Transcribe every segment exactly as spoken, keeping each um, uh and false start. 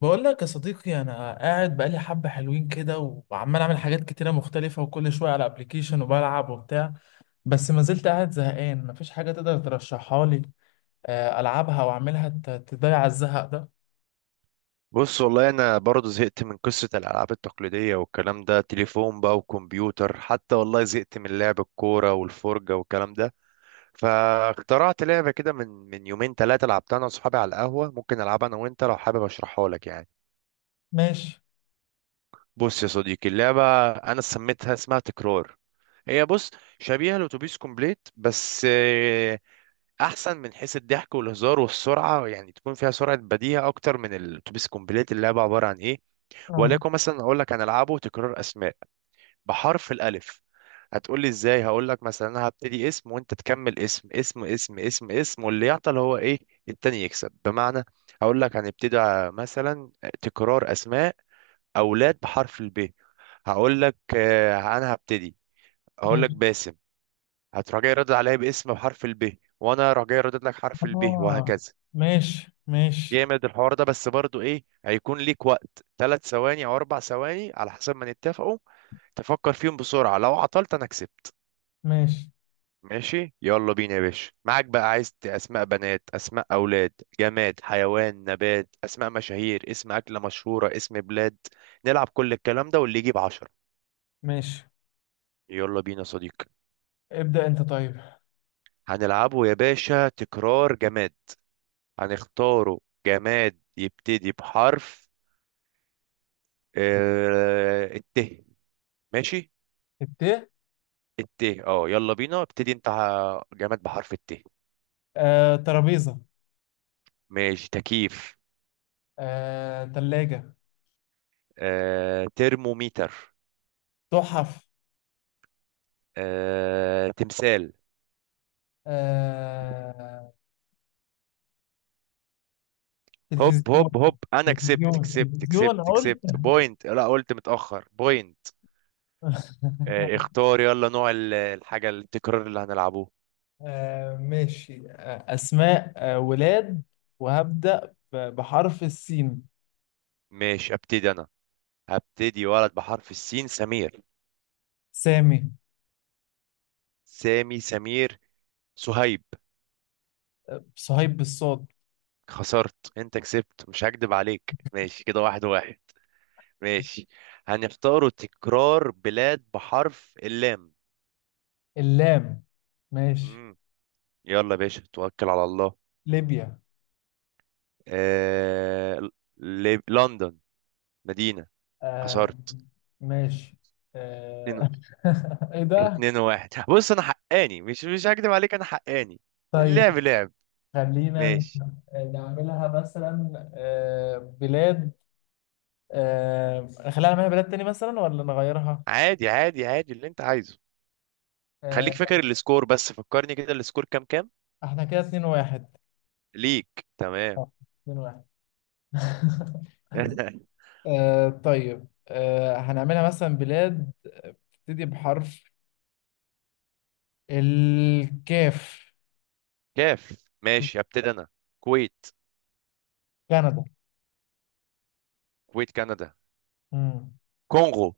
بقول لك يا صديقي انا قاعد بقالي حبه حلوين كده، وعمال اعمل حاجات كتيره مختلفه وكل شويه على ابلكيشن وبلعب وبتاع، بس ما زلت قاعد زهقان مفيش حاجه تقدر ترشحها لي. آه، العبها واعملها ت- تضيع الزهق ده. بص، والله انا برضه زهقت من قصه الالعاب التقليديه والكلام ده، تليفون بقى وكمبيوتر، حتى والله زهقت من لعب الكوره والفرجه والكلام ده. فاخترعت لعبه كده من من يومين ثلاثه، لعبتها انا واصحابي على القهوه. ممكن العبها انا وانت لو حابب اشرحها لك يعني. ماشي. بص يا صديقي، اللعبه انا سميتها، اسمها تكرار. هي بص، شبيهه لاتوبيس كومبليت بس آه، احسن من حيث الضحك والهزار والسرعه، يعني تكون فيها سرعه بديهه اكتر من الاتوبيس كومبليت. اللعبه عباره عن ايه؟ اه. وليكن مثلا اقول لك هنلعبه تكرار اسماء بحرف الالف. هتقول لي ازاي؟ هقول لك مثلا انا هبتدي اسم، وانت تكمل اسم اسم اسم اسم اسم، واللي يعطل هو ايه؟ التاني يكسب، بمعنى هقول لك هنبتدي ع- مثلا، تكرار اسماء اولاد بحرف الب. هقول لك آه، انا هبتدي، هقول لك ماشي. باسم. هتروح جاي رد عليا باسم بحرف الب، وانا راح جاي ردد لك حرف الب اه. وهكذا. ماشي ماشي. جامد الحوار ده، بس برضو ايه، هيكون ليك وقت ثلاث ثواني او اربع ثواني على حسب ما نتفقوا. تفكر فيهم بسرعة، لو عطلت أنا كسبت. ماشي ماشي يلا بينا يا باشا، معاك بقى عايز ت- أسماء بنات، أسماء أولاد، جماد، حيوان، نبات، أسماء مشاهير، اسم أكلة مشهورة، اسم بلاد، نلعب كل الكلام ده واللي يجيب عشرة. ماشي. يلا بينا يا صديقي. ابدأ انت طيب. هنلعبه يا باشا تكرار جماد، هنختاره جماد يبتدي بحرف آه، الت. ماشي الت. الت، اه يلا بينا، ابتدي انت ع- جماد بحرف الت. آه، ترابيزه. ماشي، تكييف. آه، تلاجة. آه، ترموميتر. تحف. آه... تمثال. آه، هوب تلفزيون. هوب هوب، انا كسبت تلفزيون كسبت تلفزيون. كسبت كسبت بوينت، لا قلت متأخر بوينت. آه... اختار يلا نوع ال- الحاجة التكرار اللي هنلعبوه. آه ماشي، آه أسماء، آه ولاد. وهبدأ ب- بحرف السين. ماشي ابتدي انا، هبتدي ولد بحرف السين. سمير. سامي. سامي، سمير، سهيب. آه صهيب بالصاد. خسرت، انت كسبت، مش هكدب عليك. ماشي كده واحد واحد. ماشي هنختاروا تكرار بلاد بحرف اللام. اللام. ماشي. مم. يلا يا باشا، توكل على الله. ليبيا. آه... ل... لندن مدينة. آه. خسرت. ماشي. اتنين. آه. إيه ده؟ اتنين واحد، بص انا حقاني، مش مش هكدب عليك، انا حقاني. طيب اللعب لعب. خلينا ماشي. نعملها مثلا آه بلاد. آه. خلينا نعملها بلاد تاني مثلا ولا نغيرها؟ عادي عادي عادي اللي انت عايزه. خليك آه. فاكر السكور بس، فكرني كده السكور كام كام؟ احنا كده اتنين واحد. ليك تمام. اه. اتنين واحد. آه طيب، آه هنعملها مثلا بلاد بتبتدي بحرف الكاف. كاف ماشي، ابتدي انا. كويت. كندا. كويت، كندا، مم. كونغو.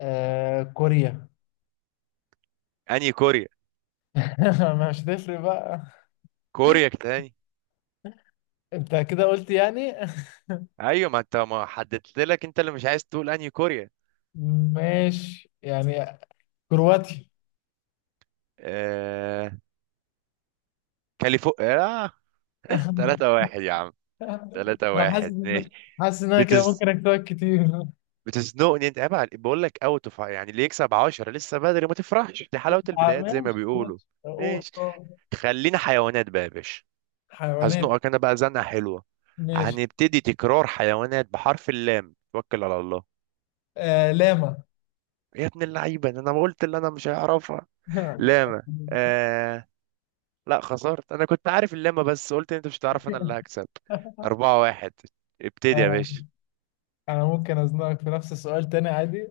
آه كوريا. انهي كوريا؟ ما مش هتفرق بقى. كوريا تاني. انت كده قلت يعني. ايوه، ما انت ما حددت لك، انت اللي مش عايز تقول انهي كوريا. ماشي يعني. كرواتي. آه... كاليفورنيا. آه... ثلاثة واحد يا عم. ثلاثة انا حاسس واحد. ان ماشي. حاسس ان انا كده ممكن اكتبك كتير. بتزنقني انت، عيب عليك، بقول لك اوت اوف يعني، اللي يكسب عشرة لسه بدري، ما تفرحش، دي حلاوه آه، البدايات زي ما ماشي بيقولوا. ماشي. اوه ماشي. أوه. خلينا حيوانات بقى يا باشا. حيوانات. هزنقك انا بقى زنقه حلوه. ماشي. هنبتدي تكرار حيوانات بحرف اللام، توكل على الله. آه لاما. يا ابن اللعيبه ده، انا ما قلت اللي انا مش هعرفها. لاما. آه... لا خسرت، انا كنت عارف اللاما بس قلت انت مش هتعرف، انا اللي هكسب. أربعة واحد. ابتدي يا آه. باشا. انا ممكن ازنقك في نفس السؤال تاني عادي.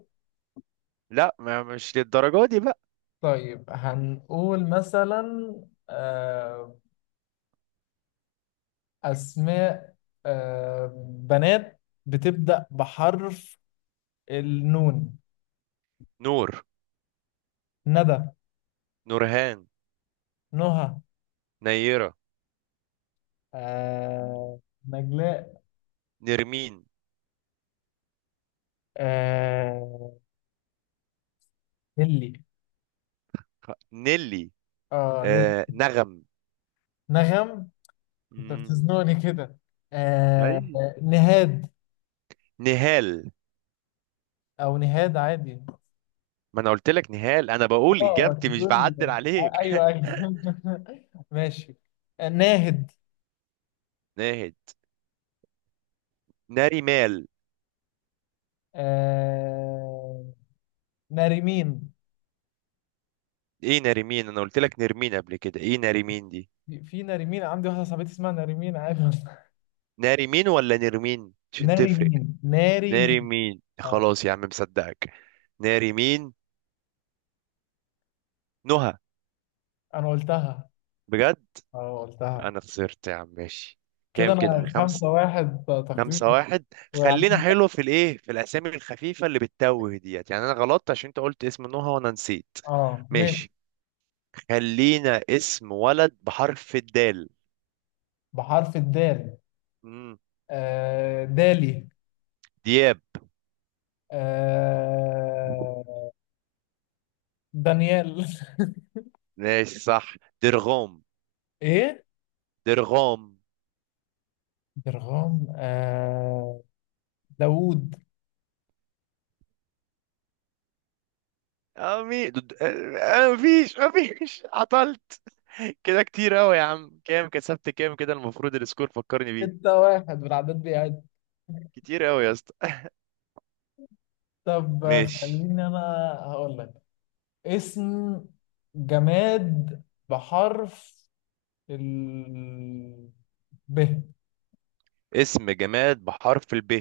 لا، ما مش للدرجه دي بقى. طيب هنقول مثلا، آه، اسماء، آه، بنات بتبدأ بحرف النون. نور، ندى. نورهان، نهى. نيره، آه، نجلاء. نرمين، آه، نيلي. نيلي، اه نيل. آه نغم. نغم. انت مم. بتزنقني كده. آه، اي. نهاد. نهال. او نهاد عادي. ما انا قلت لك نهال، انا بقول اه اجابتي، مش تقول. بعدل عليك. ايوه ايوه. ماشي. ناهد. ناهد. ناريمال. آه... ناري مين، ايه ناريمين؟ انا قلت لك نرمين قبل كده، ايه ناريمين دي؟ في في ناري مين، عندي واحدة صاحبتي اسمها ناري مين عادي والله. ناريمين ولا نرمين؟ عشان ناري تفرق. مين ناري مين. ناريمين، اه خلاص يا عم مصدقك. ناريمين. نهى. انا قلتها. بجد؟ اه قلتها. انا خسرت يا عم. ماشي. كده كام كده؟ انا خمسة. خمسة واحد خمسة تقريبا. واحد. خلينا وعندي- حلو في الايه في الاسامي الخفيفة اللي بتتوه ديت، يعني انا غلطت عشان انت قلت اسم نهى وانا نسيت. اه ماشي. ماشي. خلينا اسم ولد بحرف الدال. بحرف الدال. مم. آه... دالي. دياب. آه... دانيال. ماشي صح. درغوم. ايه. درغوم. درغام. آه... داوود. أمي د- د- آه، مفيش مفيش عطلت. كده كتير أوي يا عم. كام كسبت؟ كام كده؟ المفروض السكور فكرني بيه. ستة واحد بالعدد بيعد. كتير أوي يا اسطى. طب ماشي. خليني انا هقول لك اسم جماد بحرف ال ب. اسم جماد بحرف الب؟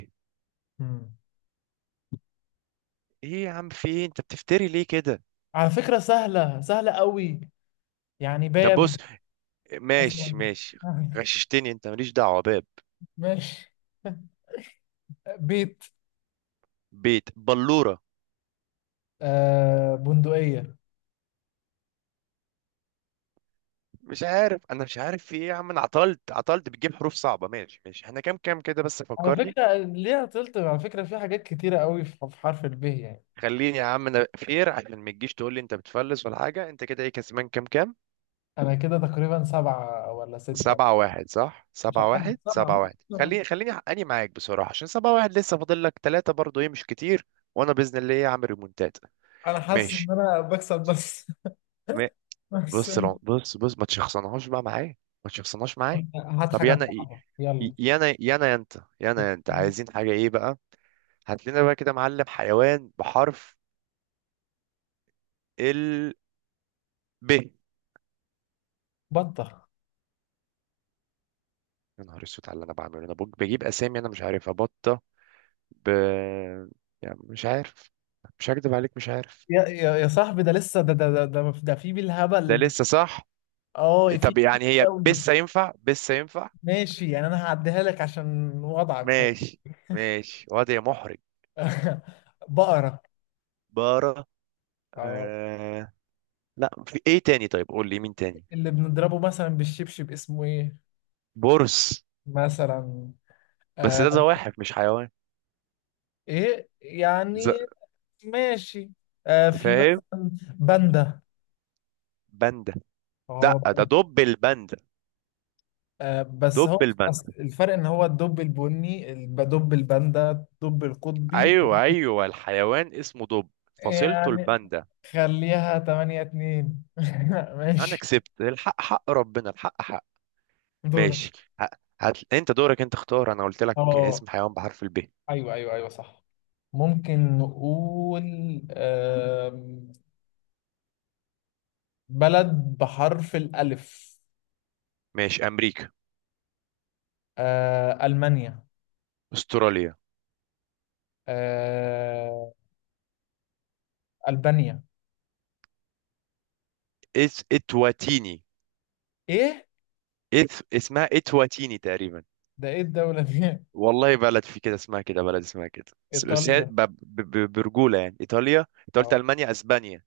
مم. ايه يا عم؟ في ايه؟ انت بتفتري ليه كده؟ على فكرة سهلة سهلة قوي. يعني طب بص. باب مثلا. ماشي ماشي. غششتني انت، ماليش دعوه باب. ماشي. بيت. بيت، بلوره. آه بندقية. مش عارف، انا مش عارف في ايه يا عم، انا عطلت عطلت، بتجيب حروف صعبه. ماشي ماشي. احنا كام كام كده بس على فكرني. فكرة ليها تلت، على فكرة في حاجات كتيرة قوي في في حرف ال ب يعني. خليني يا عم انا فير، عشان ما تجيش تقول لي انت بتفلس ولا حاجه. انت كده ايه كسبان كام كام؟ أنا كده تقريبا سبعة ولا ستة. سبعة واحد، صح؟ مش سبعة عارف، واحد، سبعة، سبعة ممكن واحد، سبعة. خليني خليني حقاني معاك بصراحة، عشان سبعة واحد لسه فاضل لك تلاتة برضو ايه، مش كتير. وانا بإذن الله ايه، عامل ريمونتات. أنا حاسس إن ماشي. أنا بكسب بس. ما- بس. بص العم- بص بص، ما تشخصنهاش بقى معايا. ما تشخصنهاش معايا. هات طب يا حاجة انا ايه؟ صعبة. ي- يانا يانا انت، يلا. يانا انت عايزين حاجة ايه بقى؟ هات لنا بقى كده معلم، حيوان بحرف ال ب يا. بطة. نهار اسود على اللي انا بعمله، انا بج- بجيب اسامي انا مش عارفها. بطة. ب، يعني مش عارف، مش هكدب عليك، مش عارف. يا يا يا صاحبي، ده لسه، ده ده ده ده, ده في ده بالهبل. لسه صح. اه في طب كتير يعني هي قوي. بس ينفع، بس ينفع. ماشي يعني انا هعديها لك عشان وضعك، فاهم؟ ماشي ماشي، وضع محرج. بقرة. بارة. اه. آه... لا في ايه تاني؟ طيب قول لي مين تاني. اللي بنضربه مثلا بالشبشب اسمه ايه برص. مثلا. بس آه. ده زواحف مش حيوان. ايه ز... يعني. ماشي. آه في فاهم. مثلا باندا. باندا. اه. لا ده دب الباندا. آه، بس دب هو أصل الباندا. الفرق ان هو الدب البني، الب- دب الباندا، الدب القطبي ايوه ايوه، الحيوان اسمه دب، فصيلته يعني. الباندا. خليها تمانية اتنين. انا ماشي. كسبت، الحق حق ربنا، الحق حق. دورك. ماشي. ه- هات انت دورك، انت اختار انا قلت لك اسم اه حيوان بحرف الب. ايوه ايوه ايوه صح. ممكن نقول آم، بلد بحرف الألف. ماشي. امريكا. آه، ألمانيا. استراليا. آه، ألبانيا. اس اتواتيني. إيه؟ إث... اسمها اتواتيني تقريبا. ده إيه الدولة دي؟ والله بلد في كده اسمها كده، بلد اسمها كده. بس بس هي إيطاليا. ب... ب... ب- برجولة يعني، ايطاليا، انت قلت آه. المانيا، اسبانيا.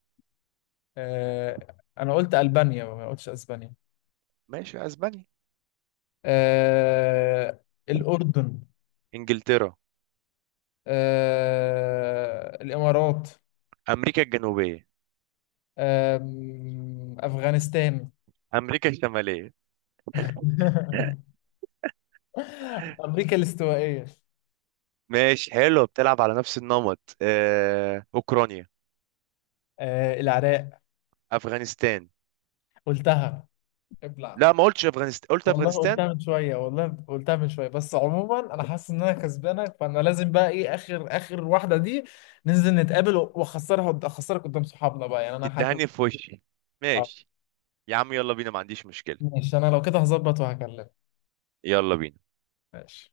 آه، أنا قلت ألبانيا ما قلتش أسبانيا. ماشي، اسبانيا. آه، الأردن. انجلترا. آه، الإمارات. امريكا الجنوبية. آم، أفغانستان. امريكا الشمالية. أمريكا الاستوائية. ماشي حلو، بتلعب على نفس النمط. آه، أوكرانيا. آه العراق. أفغانستان. قلتها. ابلع. لا ما قلتش أفغانستان، قلت والله أفغانستان. قلتها من شوية، والله قلتها من شوية. بس عموما أنا حاسس إن أنا كسبانك، فأنا لازم بقى إيه آخر آخر واحدة دي ننزل نتقابل وأخسرها أخسرك قدام صحابنا بقى يعني. أنا حاسس. تدهني في وشي. آه ماشي يا عم، يلا بينا ما عنديش مشكلة. ماشي. أنا لو كده هظبط وهكلمك. يلا بينا. ماشي.